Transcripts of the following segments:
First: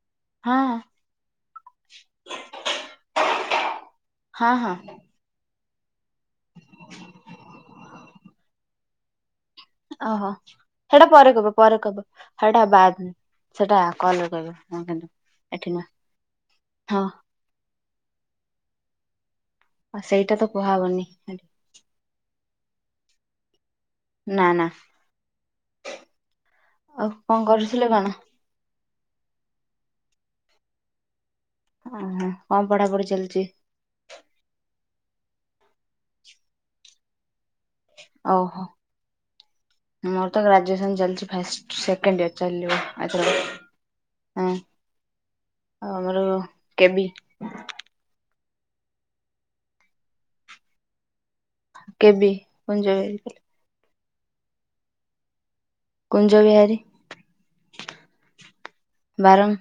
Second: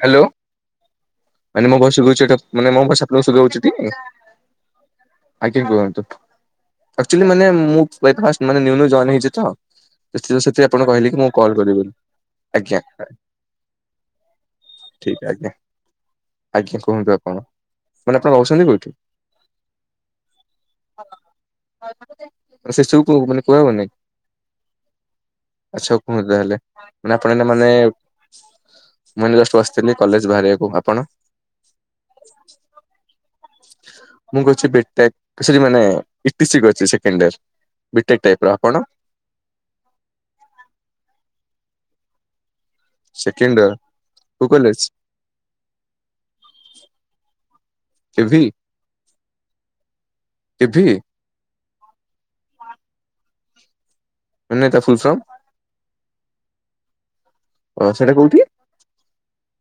Hello ହଁ ମାନେ ମୋ ଭଏସ ଶୁବୁଚି ମାନେ ମୋ ଭଏସଲ୍ ଆପଣଙ୍କୁ ଶୁବୁଛି। ହଁ ହଁ ଆଜ୍ଞା କୁହନ୍ତୁ ଆକଚୁଆଲି ମାନେ ଏ ଫାଷ୍ଟ ମୁ ନୂଆ ନୂଆ ଜଏନ ହେଇଚି ତ। ଓହୋ ସେଥିପାଇଁ ଆପଣ ସେଟା କହିଲେ କି ମୁଁ ପରେ କହିବ କଲ୍ କରିବି ପରେ ବୋଲି କହିବ ସେଟା ଆଜ୍ଞା ବାଦ ସେଟା କଲ କହିବ। ହଁ କିନ୍ତୁ ଠିକ ଆଜ୍ଞା ଏଠି ନୁହଁ ଆଜ୍ଞା ହଁ କୁହନ୍ତୁ ଆପଣ ମାନେ ଆପଣ ରହୁଛନ୍ତି କୋଉଠି? ଆଉ ସେଇଟା ତ କୁହାହବନି। ସେ ସବୁ କୁ ମାନେ କୁହା ହବନି। ନା ନା ଆଛ କୁହ ତା ହେଲେ ଆଉ ମାନେ ଆପଣ କଣ ଏଟ ମାନେ କରୁଥିଲେ କଣ ମୁଁ ଜଷ୍ଟ ବସିଥିଲି କଲେଜ ବାହାରିବାକୁ ଆପଣ? ଓହୋ କଣ ପଢାପଢି ଚାଲିଚ। ମୁଁ କରୁଚି ବି ଟେକ ସରୀ ମାନେ। [unintelligible] କରୁଛି ମାନେ ସେକେଣ୍ଡ ବ୍ୟାଚ ଓହୋ ମୋର ତ ଗ୍ରାଜୁଏସନ ଚାଲିଛି ଫାଷ୍ଟ ସେକେଣ୍ଡ ଇୟର ଚାଲିବ। ଆଛା ସେକେଣ୍ଡ ଇୟର କୋଉ ହୁଁ କଲେଜ? ଆଉ ଆମର କେବି। KV KV. କେବି କୁଞ୍ଜ ବିହାରୀ। ମାନେ ତା ଫୁଲଫର୍ମ। କୁଞ୍ଜ ବିହାରୀ। ଅ ସେଟା କୋଉଠି। ବାରଙ୍ଗ।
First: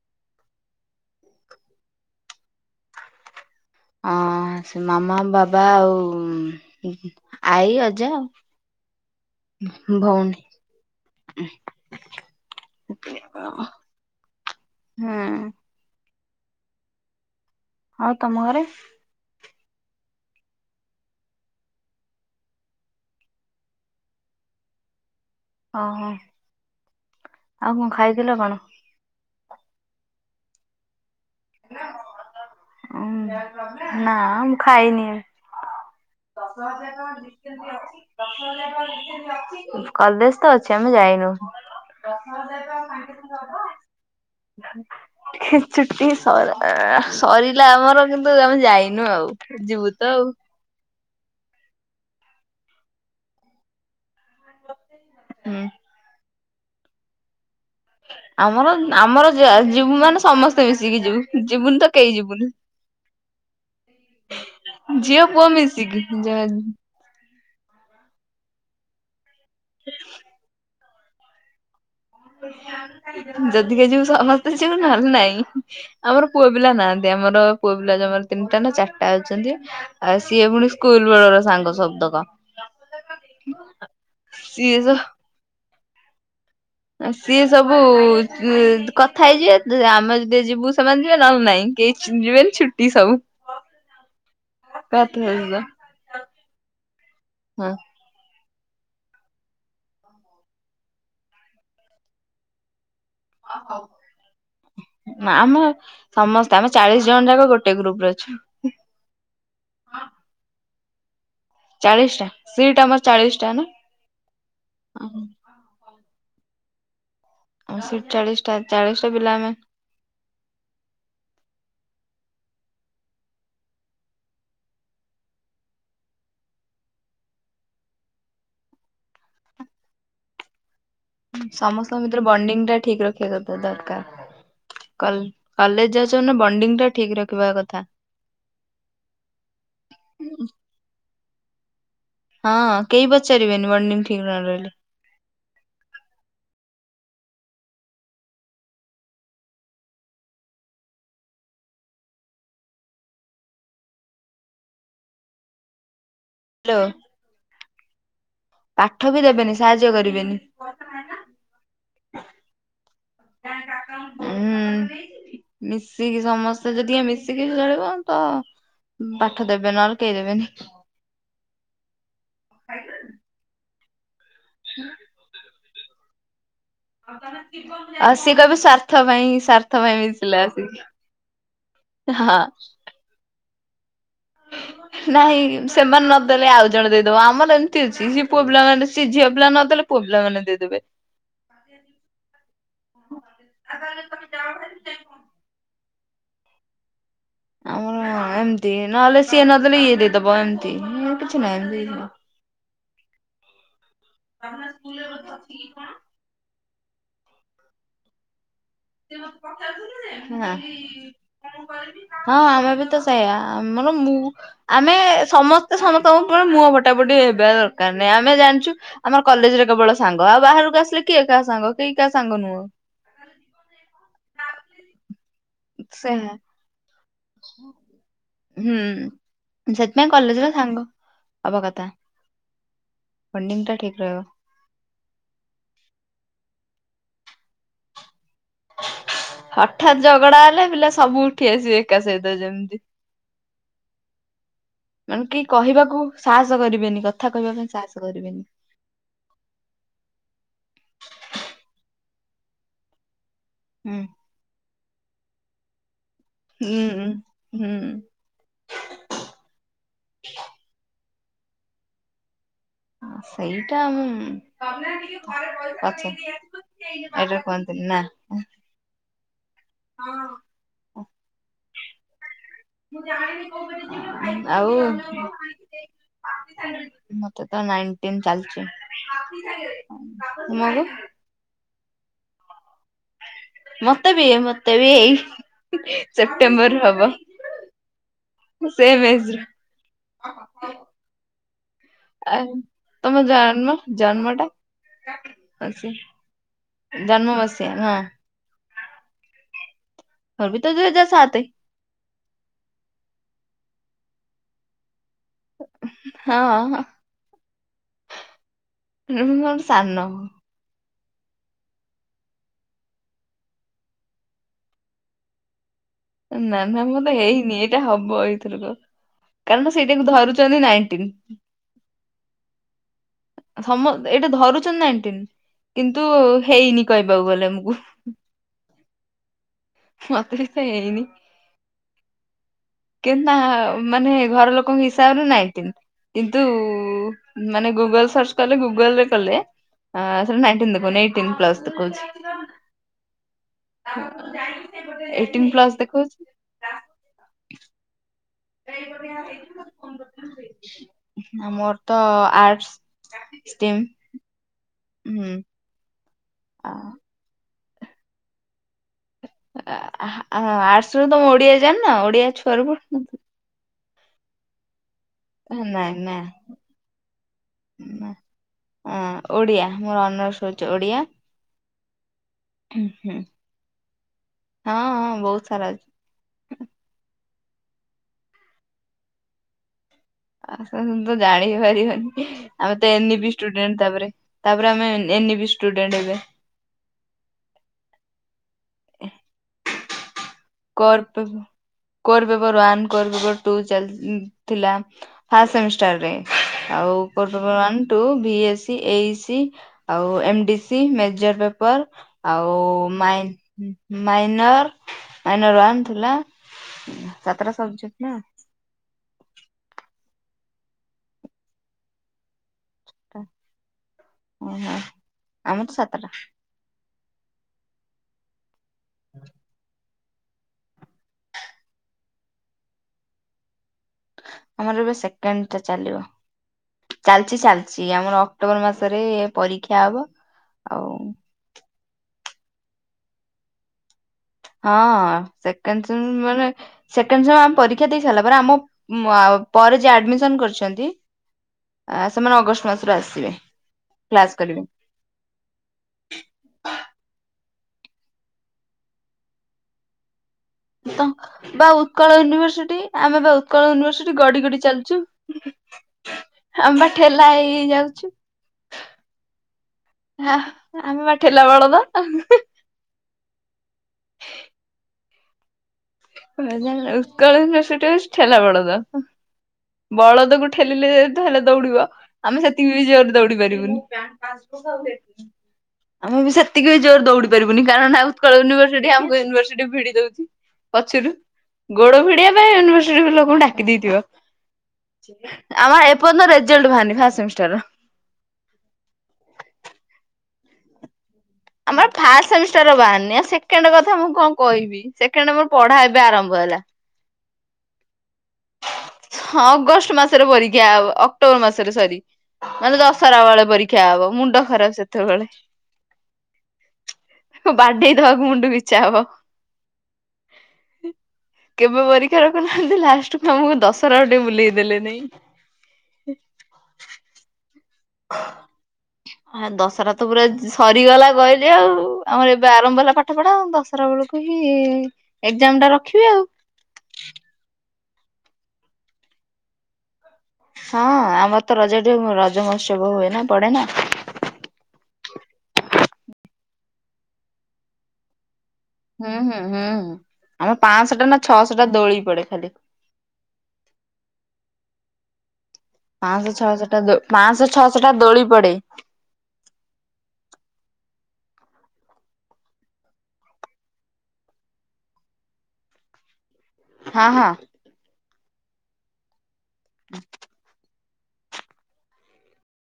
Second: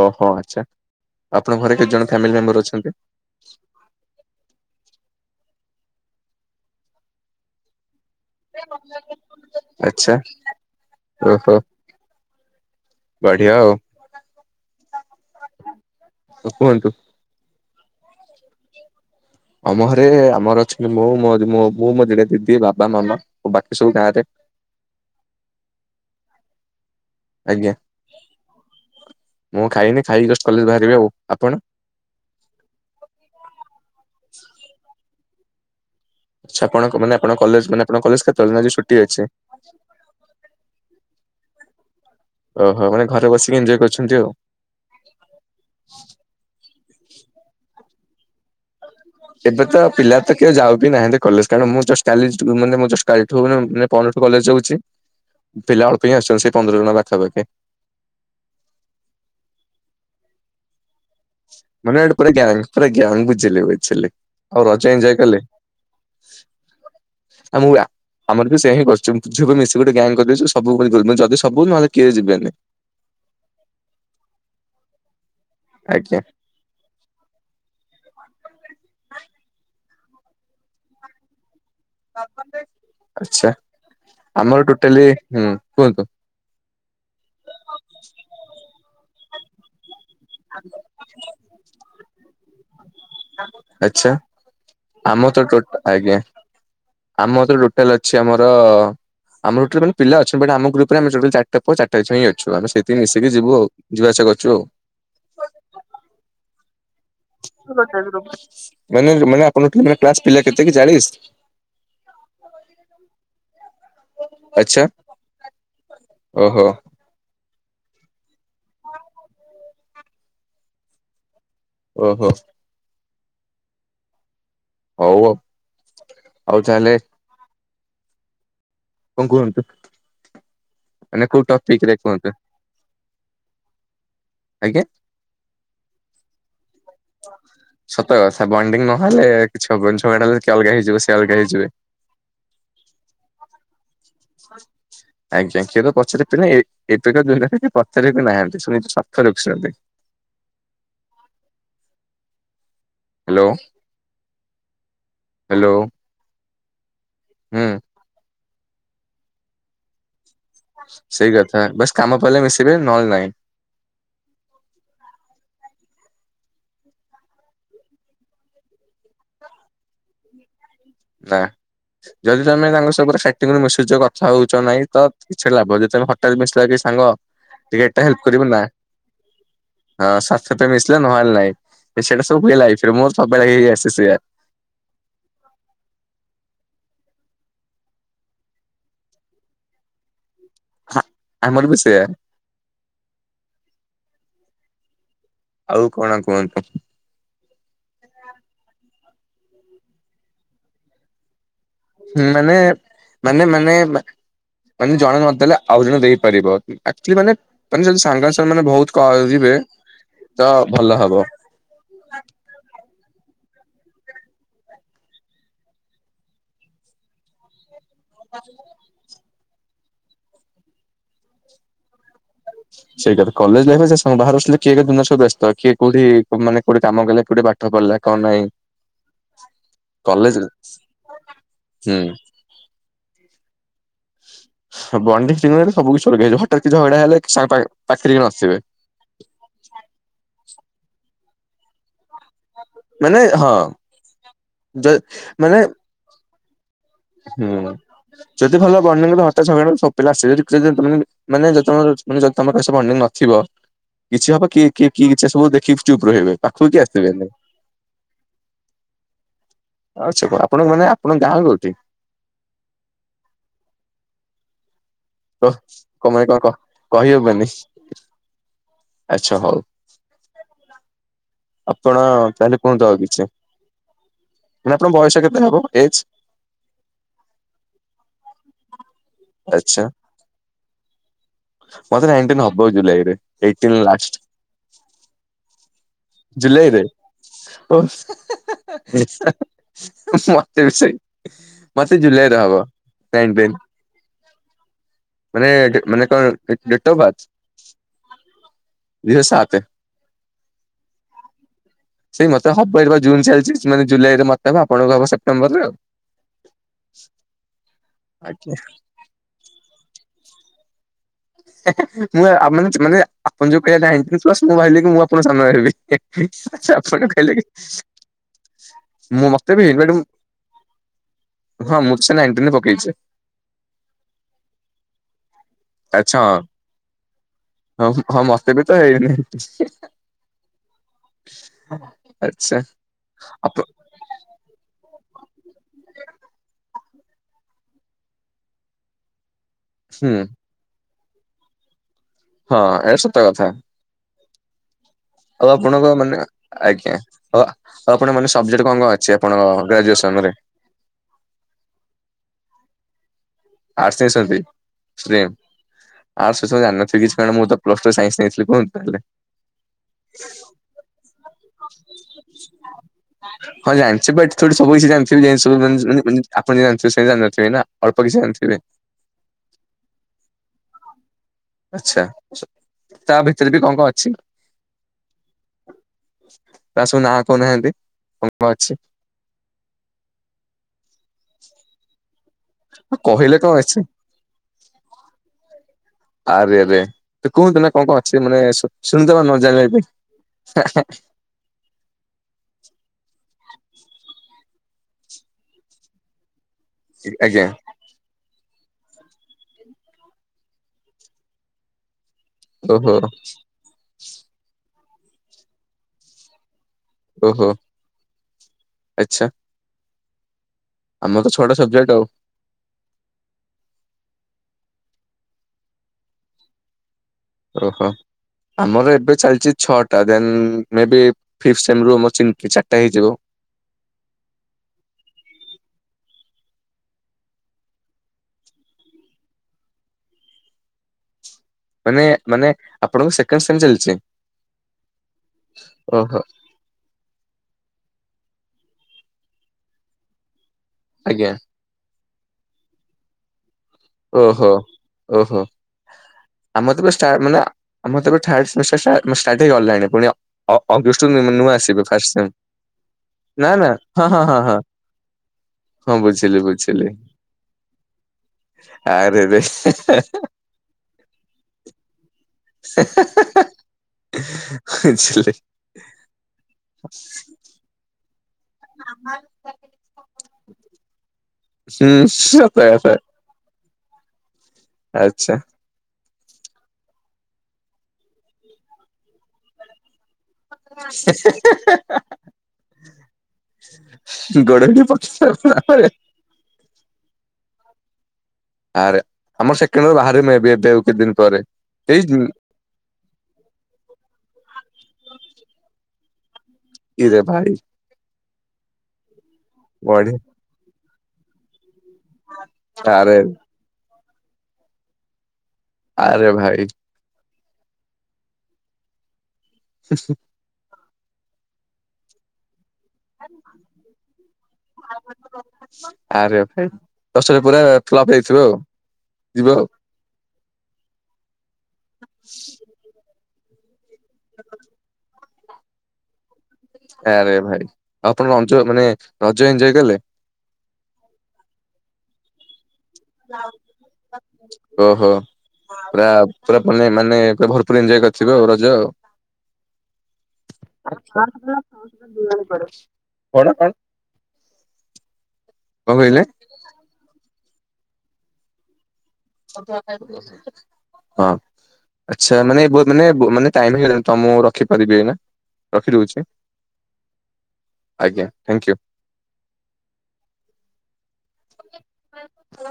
ଓ ହୋ ଆଚ୍ଛା ଆପଣଙ୍କ ଘରେ କେତେଜଣ ଫ୍ୟାମିଲି ମେମ୍ବର ଅଛନ୍ତି। ହଁ ସେ ମାମା ବାବା ଆଉ ଆଈ ଅଜା ଆଉ। ଆଛା ଭଉଣୀ ଓହୋ ବଢିଆ ହଁ ହୁଁ ହ କୁହନ୍ତୁ। ହଉ ତମ ଘରେ। ଆମ ଘରେ ଆମର ଅଛନ୍ତି ମୁଁ ମୁଁ ମୋ ଦିଟା ଦିଦି ବାବା ମାମା। ଉ ବାକି ସବୁ ଗାଁ ରେ। ଓହୋ ଆଜ୍ଞା ଆଉ କଣ ଖାଇଥିଲ କଣ? ମୁଁ ଖାଇନି ଖାଇକି ଯଷ୍ଟ କଲେଜ ବାହାରିବି ଆଉ ଆପଣ? ଉଁ ନା ମୁଁ ଖାଇନି। ଆଚ୍ଛା ଆପଣ ମାନେ ଆପଣ କଲେଜ ମାନେ ଆପଣ କଲେଜ କେତେବେଳେ ନା ଆଜି ଛୁଟି ଅଛି [unintelligible] କଲେଜ ତ ଅଛି ଆମେ ଯାଇନୁ। ଓହୋ ମାନେ ଘରେ ବସିକି ଏଞଜୟ କରୁଛନ୍ତି ଆଉ। ଚୁଟି ସ ସରିଲା ଆମର କିନ୍ତୁ ଆମେ ଯାଇନୁ। ଆଉ ଏବେ ତ ଯିବୁ ପିଲା ଆଉ। ତ କେବେ ଯାଉ ବିି ନାହିଁ ତ କଲେଜ୍ [unintelligible] ମୁଁ ଯୋଉ ଷ୍ଟାଇଲିସ୍ ମୁଁ ଯୋଉ ଷ୍ଟାଇଲିଷ୍ଟ ପ୍ରୋଗ୍ରାମ [unintelligible] କଲେଜ୍ ଯାଉଛି ହୁଁ ପିଲା [unintelligible] ପନ୍ଦର ଜଣ [unintelligible] ଆମର ଆମର ଯିବୁ ମାନେ ସମସ୍ତେ ମିଶିକି ଯିବୁ। ଯିବୁନି ତ ମାନେ କେହି ଏଠି ପୁରା ଯିବୁନି, ଗ୍ୟାଙ୍ଗ ପୁରା ଗ୍ୟାଙ୍ଗ ବୁଝିଲେ ବୁଝିଲେ। ଆଉ ରଜ ଏଞ୍ଜୟ ଝିଅ ପୁଅ ମିଶିକି। [inaudible] ଆଉ ମୁଁ ଆର ବି ସେ ହିଁ କରିୁଛି ଝିଅ ବି ମିଶି ଗୋଟେ ଗ୍ୟାଙ୍ଗ କରିଦେଇଛୁ ସବୁ ଯଦି ସବୁ ନହେ ଯଦିକ ଯିବୁ ସମସ୍ତେ ଯିବୁ ନହେଲେ ନାହିଁ, [unintelligible] ଆଜ୍ଞା ପୁଅ ପ ପିଲା ନାହାନ୍ତି ଆମର ପୁଅ ପିଲା ଜମର ତିନିଟା ନା ଚାରିଟା ଅଛନ୍ତି। ଆଉ ସିଏ ପୁଣି ସ୍କୁଲ ବେଳର ସାଙ୍ଗ ସବୁ। ଆଛା ଆମର ସିଏ ସବୁ ଟୋଟାଲି ହୁଁ କୁହନ୍ତୁ? ସିଏ ସବୁ କଥା ହେଇଯିବେ ଆମ ଯେ ଯିବୁ ସେମାନେ ଯିବେ ନହେଲେ ନାହିଁ କେହି ଯିବେନି ଛୁଟି ସବୁ। ଆଛା କଥା ଆମ ତ ହେଇଯିବା। ଆଜ୍ଞା ଆମର ତ ହଁ ଟୋଟାଲ ଅଛି ଆମର ଆମର [unintelligible] ମାନେ ପିଲା ଅଛନ୍ତି ଆମ ଗ୍ରୁପ ରେ ଆମେ ଚାରିଟା ପୁଅ ଚାରିଟା ଝିଅ [unintelligible] ତୁ ମିଶିକି ଯିବୁ ଆଉ ଯିବା ଆସିବା କରୁଚୁ ଆଉ। ଆମେ ସମସ୍ତେ ଆମେ ଚାଳିଶ ଜଣ ଯାକ ଗୋଟେ ଗ୍ରୁପ ରେ ଅଛୁ ମାନେ ମାନେ ଆପଣଙ୍କ ପିଲା କେତେ କି ଚାଳିଶ ଚାଳିଶ ଟା ସିଟା ଆମର ଚାଳିଶ ଟା ନା। ଆଚ୍ଛା ଓହୋ। ଆଉ ସିଟ ଚାଳିଶଟା ଚାଳିଶ ଟା ପିଲା ଆମେ ଓହୋ। ହଉ ହଉ ଆଉ ତାହେଲେ କଣ କୁହନ୍ତୁ? ମାନେ କୋଉ ଟପିକ ରେ ସମସ୍ତଙ୍କ ଭିତରେ କୁହନ୍ତୁ ବଣ୍ଡିଙ୍ଗ ଟା ଠିକ ରଖିବା ଆଜ୍ଞା। ଦରକାର। କଲେ କଲେଜ ଯାଉଛ ବଣ୍ଡିଙ୍ଗ ଟା ଠିକ ରଖିବା କଥା। ତ ସେ ବଣ୍ଡିଙ୍ଗ ନହେଲେ କି [unintelligible] ଛୁଆଟ ହେଲେ ଅଲଗା ହେଇଯିବ ସେ ଅଲଗା ହେଇଯିବ। ହଁ କେହି ପଚାରିବେନି ବଣ୍ଡିଙ୍ଗି ଠିକ୍ ନରହିଲେ। ଆଜ୍ଞା କିଏ ତ ପଚାର ନା ଏବେକା ପଚାର ବିି ନାହାନ୍ତି ଶୁଣି [unintelligible] ହ୍ୟାଲୋ ହ୍ୟାଲୋ। ହ୍ୟାଲୋ। ହୁଁ। ପାଠ ବି ଦେବେନି ସାହାଯ୍ୟ କରିବେନି। ସେଇ କଥା ବସ କାମ ପିଲଲେ ମିଶିବେ ନହେଲେ ନହିଁ। ମିଶିକି ସମସ୍ତେ ଯଦି ମିଶିକି ଚଳିବ ତ ପାଠ ଦେବେ ନହେଲେ କେହି ଦେବେନି। ନା ଯଦି ତମେ ତାଙ୍କ ସର [unintelligible] ମିଶୁଛ କଥା ହଉଛ ନାହିଁ ତ କିଛି ଲାଭ ଯେଦ [unintelligible] ହଠାତ୍ କିଛି [unintelligible] ସାଙ୍ଗ ଟିକେ ଏଟା ଆଉ ହେଲ୍ପ ସିଏ କରିବ କହିବେ ନା ସ୍ଵାର୍ଥ ପାଇଁ ସ୍ଵାର୍ଥ ପାଇଁ ହଁ ମିଶିଲା ସ୍ୱାର୍ଥ ଟାଇମ୍ ରେ ଆସିକି ମିଶିଲେ ନହଲେ ନାଇଁ। ବେ ସେଟା ହଁ ସବୁ ହୁଏ ଲାଇଫସ ରେ ମୋର ସବୁବେଳେ ହେଇ ହେଇ ଆସେ ସେଇଆ ନାଇଁ ସେମାନେ ନଦେଲେ ଆଉ ଜଣ ଦେଇଦବ ଆମର ଏମିତି ଅଛି ଝ ପୁଅ ପିଲାମାନେ ସିଏ ଝିଅ ପିଲା ନଦେଲେ ପୁଅ ପିଲା ମାନେ ଦେଇ ହଁ ଆମର ବି ସେଇଆ [inaudible] ଆଉ କଣ କୁହନ୍ତୁ। ଆମର ଏମିତି ନହେଲେ ସିଏ ନଦେଲେ ଇଏ ଦେଇଦବ ଏମିତି କିଛି ନାହିଁ ଏମିତି ନାହିଁ। ମାନେ ମାନେ ମାନେ ମାନେ ଜଣ ନଦେଲେ ଆଉ ଜଣେ ଦେଇ ପାରିବ ଆକଚୁଲି ମାନେ ମାନେ ଜଦି ସାଙ୍ଗ ସା ମାନେ ବହୁତ କରିବେ ତ ହଁ। ଭଲ ହବ। ହଁ ଆମେ ବି ତ ସେଇା ଆମର ମୁଁ ଆମେ ସମସ୍ତେ ସମସ୍ତଙ୍କ ଉପରେ ମୁହଁ ଫଟାପଟି ହେବା ଦ କାରନାହିଁ ଆମେ ଜାଣିଚୁ ଆମ କଲେଜରେ କେବଳ ସାଙ୍ଗ ଆଉ ବାହାରକୁ ଆସିଲେ କିଏ କାହା ସାଙ୍ଗ କେହି କାହା ସାଙ୍ଗ ନୁହଁ। ସେଇଟା ତ କଥା କଲେଜ ଲାଇଫ ସେ ସାଙ୍ଗ ବାହାରୁ ଆସିଲେ କିଏ ଦିନ ସବୁ ବ୍ୟସ୍ତ କିଏ କୋଠି ସେୟା ମାନେ କୋଉଠି କାମ କଲେ ଗୋଟେ ପାଠ ପଢିଲା କଣ ନାହିଁ ହୁଁ ସେଥିପାଇଁ କଲେଜରେ ସାଙ୍ଗ ହବା କଥା ବଣ୍ଡିଙ୍ଗ୍ ଟା ଠିକ ରିହିବ। ବଣ୍ଡିଙ୍ଗ୍ତ ଠିକ ନ ରହିଲେ ସବୁ କିଛି ଅଲଗା ହେଇଯିବ ହଠାତ୍ କିଛି ଝଗଡା ହେଲେ ସାଙ୍ଗ ପାଖ ପାଖରେ କି ଆସିବେ ହଠାତ୍ ଝଗଡା ହେଲେ ପିଲା ସବୁ ଉଠି ଆସିବେ। ଏକା ସହିତ ଯେମିତି ମାନେ ହଁ ଯ ମାନେ କି କହିବାକୁ ସାହସ କରିବେନି। କଥା କହିବା ପାଇଁ ହୁଁ ସାହସ କରିବେନି। ସେତିକ ଭଲ ବଣ୍ଡିଙ୍ଗ [unintelligible] ସବୁ ପିଲା ଆସିବେ [unintelligible] ମାନେ ଜଦି ତମର ମାନେ ଜଦି ତମର ଏସବୁ ବଣ୍ଡିଙ୍ଗ ନଥିବ ହୁଁ। କିଛି ହବ କିଏ କିଏ କିଏ ଇଚ୍ଛା ସବୁ ଦେଖିବି ଚୁପ ରହିବେ ପାଖକୁ କି ହୁଁ ଆସିଥିବେନି। ହୁଁ। ଆଛା କଣ ଆପଣଙ୍କ ମାନେ ଆପଣଙ୍କ ଗାଁ କୋଉଠି? ହ ସେଇଟା ଉଁ କ କଣପାଇଁ କଣ କହ ଏଇଟା କହିହବନି କୁହନ୍ତିନି ଆଚ୍ଛା ହଉ। ହଁ। ଆପଣ ତାହଲେ କୁହନ୍ତ ଆ କିଛି ଆଉ ମ ଆପଣ ବୟସ କେତେ ହବ ଏଜ୍? ମତେ ତ ନାଇନଟିନ୍ ଚାଲିଚି। ଆଚ୍ଛା ତମର? ମତେ ନାଇଣ୍ଟିନ୍ ହବ ଏଇ ଜୁଲାଇରେ। ଏଇଟିନ୍ ମତେ ଲାଷ୍ଟ ବି ମତେ ବି ଏଇ ସେପ୍ଟେମ୍ବର ଜୁଲାଇରେ ହବ। ଓ ସେମ୍ ଏଜ୍ ର ମତେ ବି ସେଇ ମତେ ଜୁଲାଇରେ ଆଉ ହବ ତମ ନାଇଣ୍ଟିନ୍। ଜନ୍ମ ଜନ୍ମଟା ମାନେ ମାନେ କଣ ଡେଟ୍ ଅଫ୍ ମସିଆ ବାର୍ଥ ଜନ୍ମ ମସିଆ ହଁ। ଦୁଇ ହଜାର ସାତେ। ମୋର ବି ତ ଦୁଇହାଜର ସତେ। ସେଇ ମତେ ହବ ଏଇଟା ପା ଜୁନ ଚାଲିଛି ସେ ମାନେ ଜୁଲାଇରେ ମତେ ହବ ଆପଣ ହବ ସେ ପ୍ଟେମ୍ବର ରେ ଆଉ ହଁ। ଆଜ୍ଞା। ହୁଁ ଉଁ ସାନ। [unintelligible] ମୁଁ ମାନେ ଆପଣ ଯୋଉ କହିଲେ ନାଇଣ୍ଟିନ୍ ପ୍ଲସ୍ ମୁଁ ଭାଇିଲ କି ମୁଁ ଆପଣଙ୍କ ସାନ ହେବି। ନା ନା ଆପଣ ମତେ କହିଲେ ହେଇନି ଏଇଟା ହବ ଏଇଥରକ। ମୁଁ ମତେ ବି କାରଣ ହେଇନି ବଟ୍ ସେଇଟାକୁ ଧରୁଚନ୍ତି ନାଇଣ୍ଟିନ୍। ହଁ ମୁଁ ସେଇ ନାଇଣ୍ଟିନ୍ ରେ ପକେଇଚି। ସମ ଏଇଟା ଧରୁଚନ୍ତି ନ ଏଇଣ୍ଟିନ୍ କିନ୍ତୁ ଆଚ୍ଛା ହଁ। ହେଇନି କହିବାକୁ ଗଲେ ମୁଁ ହଁ ହଁ ମତେ ବି ତ ହେଇନି। ମତେ ବି ତ ହେଇନି। ଆଚ୍ଛା। କିନ୍ତୁ ତା ଆପ ମାନେ ଘର ଲୋକଙ୍କ ହିସାବରେ ନାଇନଟିନ୍। କିନ୍ତୁ ମାନେ ଗୁଗଲ ସର୍ଚ୍ଚ କଲେ ଗୁଗଲ ରେ କଲେ। ଆ ହୁଁ ଥେରେ ନାଇଣ୍ଟିନ୍ ଦେଖଉନି ଏଇଟିନ୍ ପ୍ଲସ୍ ଦେଖଉଛି। ହଁ ଏଇଟା ସତ କଥା। ହଁ। ଆଉ ଆପଣଙ୍କ ମାନେ ଆଜ୍ଞା ଆଉ ଆପଣଙ୍କ ମାନେ ସବଜେକ୍। ମୋର ତ ଆର୍ଟସ। ଷ୍ଟିମ୍। ତଥାପି ହୁଁ। ଷ୍ଟ୍ରିମ। ଆଟ୍ସ ବିସୟରେ ଜଣିନଥିବି କିଛି କାହିଁକି ନା ମୁଁ ତ ପ୍ଲସ ଟୁ ରେ ସାଇନ୍ସ ନେଇଥିଲି କୁହନ୍ତୁ ତାହେଲେ। ଆଁ ଆଟର୍ସ ରେ ତମ ଓଡିଆ ଜାଣି ନା ଓଡିଆ ଛୁଆର ପଢୁନ ହଁ ଜାଣିଛି ବଟ ଥୋଡି ସବୁ କିଛି ଜାଣିଛି। ଥିବି ଯେମିତି ସବୁ ମାନେ ନାଇଁ ମାନେ ନା। ମାନେ ଆପଣ ଯେମତି ଜାଣିଥିବେ ସେମତି ଜାିଣିନଥିବି ନା ଅଳ୍ପ କିଛି ଜାଣିଥିବି। ହଁ ଓଡିଆ ମୋର ଅନର୍ସ ହଉଛି ଓଡିଆ। ଆଛା ହୁଁ ହୁଁ ତା ଭିତରେ ବି କଁ କଁ ଅଛି। ହଁ ହଁ ବହୁତ ସାରା ଅଛି। ତା ସବୁ ନାଁ କହୁନାହାନ୍ତି କଣ କଣ ଅଛି। ଆଉ ସେମିତି ତ ଜାଣି ବି ପାରିବେନି ଆମେ ତ ଏ ନି ବି କହିଲେ କଣ ଅଛି। ଷ୍ଟୁଡେଣ୍ଟ ତାପରେ। ତାପରେ ଆମେ ଏ ନି ବି ଷ୍ଟୁଡେଣ୍ଟ ଏବେ। ଆରେ ଆରେ ତ କୁହନ୍ତୁ ନା କଣ କଣ ଅଛି ମାନେ ଶୁ ଶୁଣି ଦବା ନ ଜାଣିଲେ ବି। କରର୍ପବୁ core paper one core paper two ଚାଲିଥିଲା ଫାଷ୍ଟ ସେମିଷ୍ଟାର ରେ। ଆଉ ପାଇଁ କୋର ଆଜ୍ଞା paper one two, B A C, A E C, ଆଉ M D C, major paper. ଆଉ ଓହୋ ମାଇନ୍ ମାଇନର୍ ମାଇନର ୱନ୍ ଥିଲା। ହୁଁ ସାତଟା ସବଜେକ୍ଟ ନା। ଆଛା। ଆମର ତ ଛଟା ସବଜେକ୍ଟ ଆଉ। ଛ ଟା ଓହୋ ଆମର ତ ସାତଟା। ଓହୋ ଆମର ଏବେ ଚାଲିଛି ଛଅ। ତା ଧିଏରେ ମେ ବି ଫିଫ୍ ସେମ୍ ରୁ ମୋର ଚିନ୍ ଚାରିଟା ହେଇଯିବ। ଆମର ଏବେ ସେକେଣ୍ଡ ଟା ଚାଲିବ। ଚାଲିଛି ଚାଲିଛି ଆମର ଅକ୍ଟୋବର ମାସରେ ପରୀକ୍ଷା ହବ ଆଉ। ମାନେ ମାନେ ଆପଣଙ୍କ ସେକେଣ୍ଡ ସେମ୍ ଚାଲିଛି। ହଁ ସେକେଣ୍ଡ ସେମ୍ ଓହୋ ମାନେ। ସେକେଣ୍ଡ ସେମ୍ ଆମେ ପରୀକ୍ଷା ଦେଇ ସାରିଲା ପରେ ଆମ ଆ ପରେ ଯିଏ ଆଡମିସନ କରିଛନ୍ତି। ଆଜ୍ଞା। ଆ ସେମାନେ ଅଗଷ୍ଟ ମାସରୁ ଆସିବେ। ଓ କ୍ଲାସ ହୋ କରିବେ ଓ ହୋ। ଆମର ତ ଏବେ ଷ୍ଟା ମାନେ ଆମର ତ ଏବେ ଥାଡ଼୍ ସେମ ଷ୍ଟା ଷ୍ଟାଟ୍ ହେଇଗଲାଣି ପୁଣି। ଅ ତ ଅଗଷ୍ଟ ରୁ ମାନେ ନୁଆ ବା ଆସିବେ ଫାଷ୍ଟ ଉତ୍କଳ ୟୁନିଭରସିଟି ଆମେ ବା ସେମ ନା ଉତ୍କଳ ନା ହଁ ୟୁନିଭରସିଟି ହଁ ଗଡି ହଁ ହଁ। ଗଡି ଚାଲିଛୁ ହଁ ବୁଝିଲି ବୁଝିଲି। କାଈ ହେଇ ଯାଉଛିୁ। ଆରେ ରେ। ଆହା ଆମେ ବା ଠେଲା ବଳଦ। ହେଁ ହେଁ ହେଁ ହେଁ ବଝିଲ। ଉତ୍କଳ ସେଠି ଠେଲା ବଳଦ ବଳଦକୁ ଠେଲିଲେ। ହେଲେ ଦୌଡିବ ହୁଁ ଆମେ ସତ ସେତିକି ବି କଥା ଯୋରେ ଦୌଡି ପାରିବୁନି। ଆଚ୍ଛା ଆମେ ବି ସେତିକି ବି ଜୋର ଦଉଡି ପାରିବୁନି କାରଣ ନା ଉତ୍କଳୟନିଭର୍ସିଟି ଆମ ୟୁନ୍ଭର୍ସିଟି ଭିଡି ଦଉଛି। ପଛରୁ ଗୋଡ ଭିଡିିବା ପାଇଁ ୟୁନିଭର୍ସିଟି ଲୋକଙ୍କୁ ଡାକି ଦେଇଥିବ। ସି ଗଡେ [unintelligible] ଭନ ରେଜଲ୍ଟ ବାହାରିନି ଫାଷ୍ଟ ସେମେଷ୍ଟ୍ରର ଆରେ ଆମର ସେକେଣ୍ଡରୁ ବାହାରିବି ଏ ଏବେ ଆଉ କିଛି ଦିନି ପରେ। ଆମର ଏଇ ଫା [unintelligible] ସେରା ବାହାରିନି ଆଉ ସେକେଣ୍ଡ କଥା ମୁଁ କଣ କହିବି ସେକେଣ୍ଡ ମୋର ପଢା ଏବେ ଆରମ୍ଭ ହେଲା। ଇରେ ଭାଇ [unintelligible] ହଁ ଅଗଷ୍ଟ ବଢିଆ ମାସରେ ପରୀକ୍ଷା ହବ ଅକ୍ଟୋବର ମାସରେ ସରି ମାନେ ଆରେ ଦଶହରା ବେଳେ ପରୀକ୍ଷା। ଦେଖା ହବ ମୁଣ୍ଡ ଖରାପ ସେତେବେଳେ। ଆରେ ଭାଇ ବାଡେଇ ଦବାକୁ ମୁଣ୍ଡୁକୁ ବିଚଛା ହବ। ହେ ସେ [unintelligible] କେବେ ପରୀକ୍ଷା ରଖୁନାହାନ୍ତି ଲାଷ୍ଟକୁ ଆମକୁ ଦଶହରା ଆ ଟିକେ ବୁଲେଇ ଦେଲେ ନାଇଁ। ଆରେ ଭାଇ ଦଶରେ ପୁରା- ଫ୍ଲପ୍ ହେଇଥିବ ଆଉ ଯିବ ହଁ ଆଉ। ଦଶରା ତ ପୁରା ସରିଗଲା ଗହିଲେ ଆଉ ଆମର ଏବେ ଆରମ୍ଭ ହେଲା ପାଠ ପଢା ଆ ଦଶରା ବେଳକୁ- କୁ ହିଁ ଏକ୍ଜାମ ଟା ରଖିବି ଆଉ- ଆରେ ଭାଇ ଆଉ ଆପଣ ଙ୍କ ଅଞ୍ଚଳ ରେ ମାନେ ରଜ ଏଞ୍ଜୟ କଲେ। ହଁ, ଆମର ତ ରଜ ଏଠି, ରଜ ମହୋତ୍ସବ ହୁଏ! ନା ପଡେ ନା। ହ [inaudible] ଓହୋ, ପୁରା ପୁନେଇ ମାନେ ପୁରା ଭରପୁର ଏଞ୍ଜୟ କରିଥିବେ ଆଉ ରଜ ଆଉ! ହୁଁ, ହୁଁ, ହୁଁ ଆମର ପାଞ୍ଚଶହ ଟା ନା ଛଅଶହ ଟା ଦୋଳି ପଡେ ଖାଲି! କଣ କଣ? କଣ କହିଲେ? ପାଞ୍ଚଶହ ଛଅଶହଟା ଦୋ ପାଞ୍ଚଶହ ଛଅଶହ ଟା ଦୋଳି ପଡେ! [inaudible] ହଁ! ଆଚ୍ଛା, ମାନେ, ବହୁତ୍ ମାନେ ମାନେ ଟାଇମ୍ ହେଇଗଲାଣି ତ ମୁଁ ରଖିପାରିବି ଏଇନା? ରଖିଦଉଛି! ହଁ, ହଁ! ଆଜ୍ଞା, ଥ୍ୟାଙ୍କ ୟୁ! ହଁ [inaudible]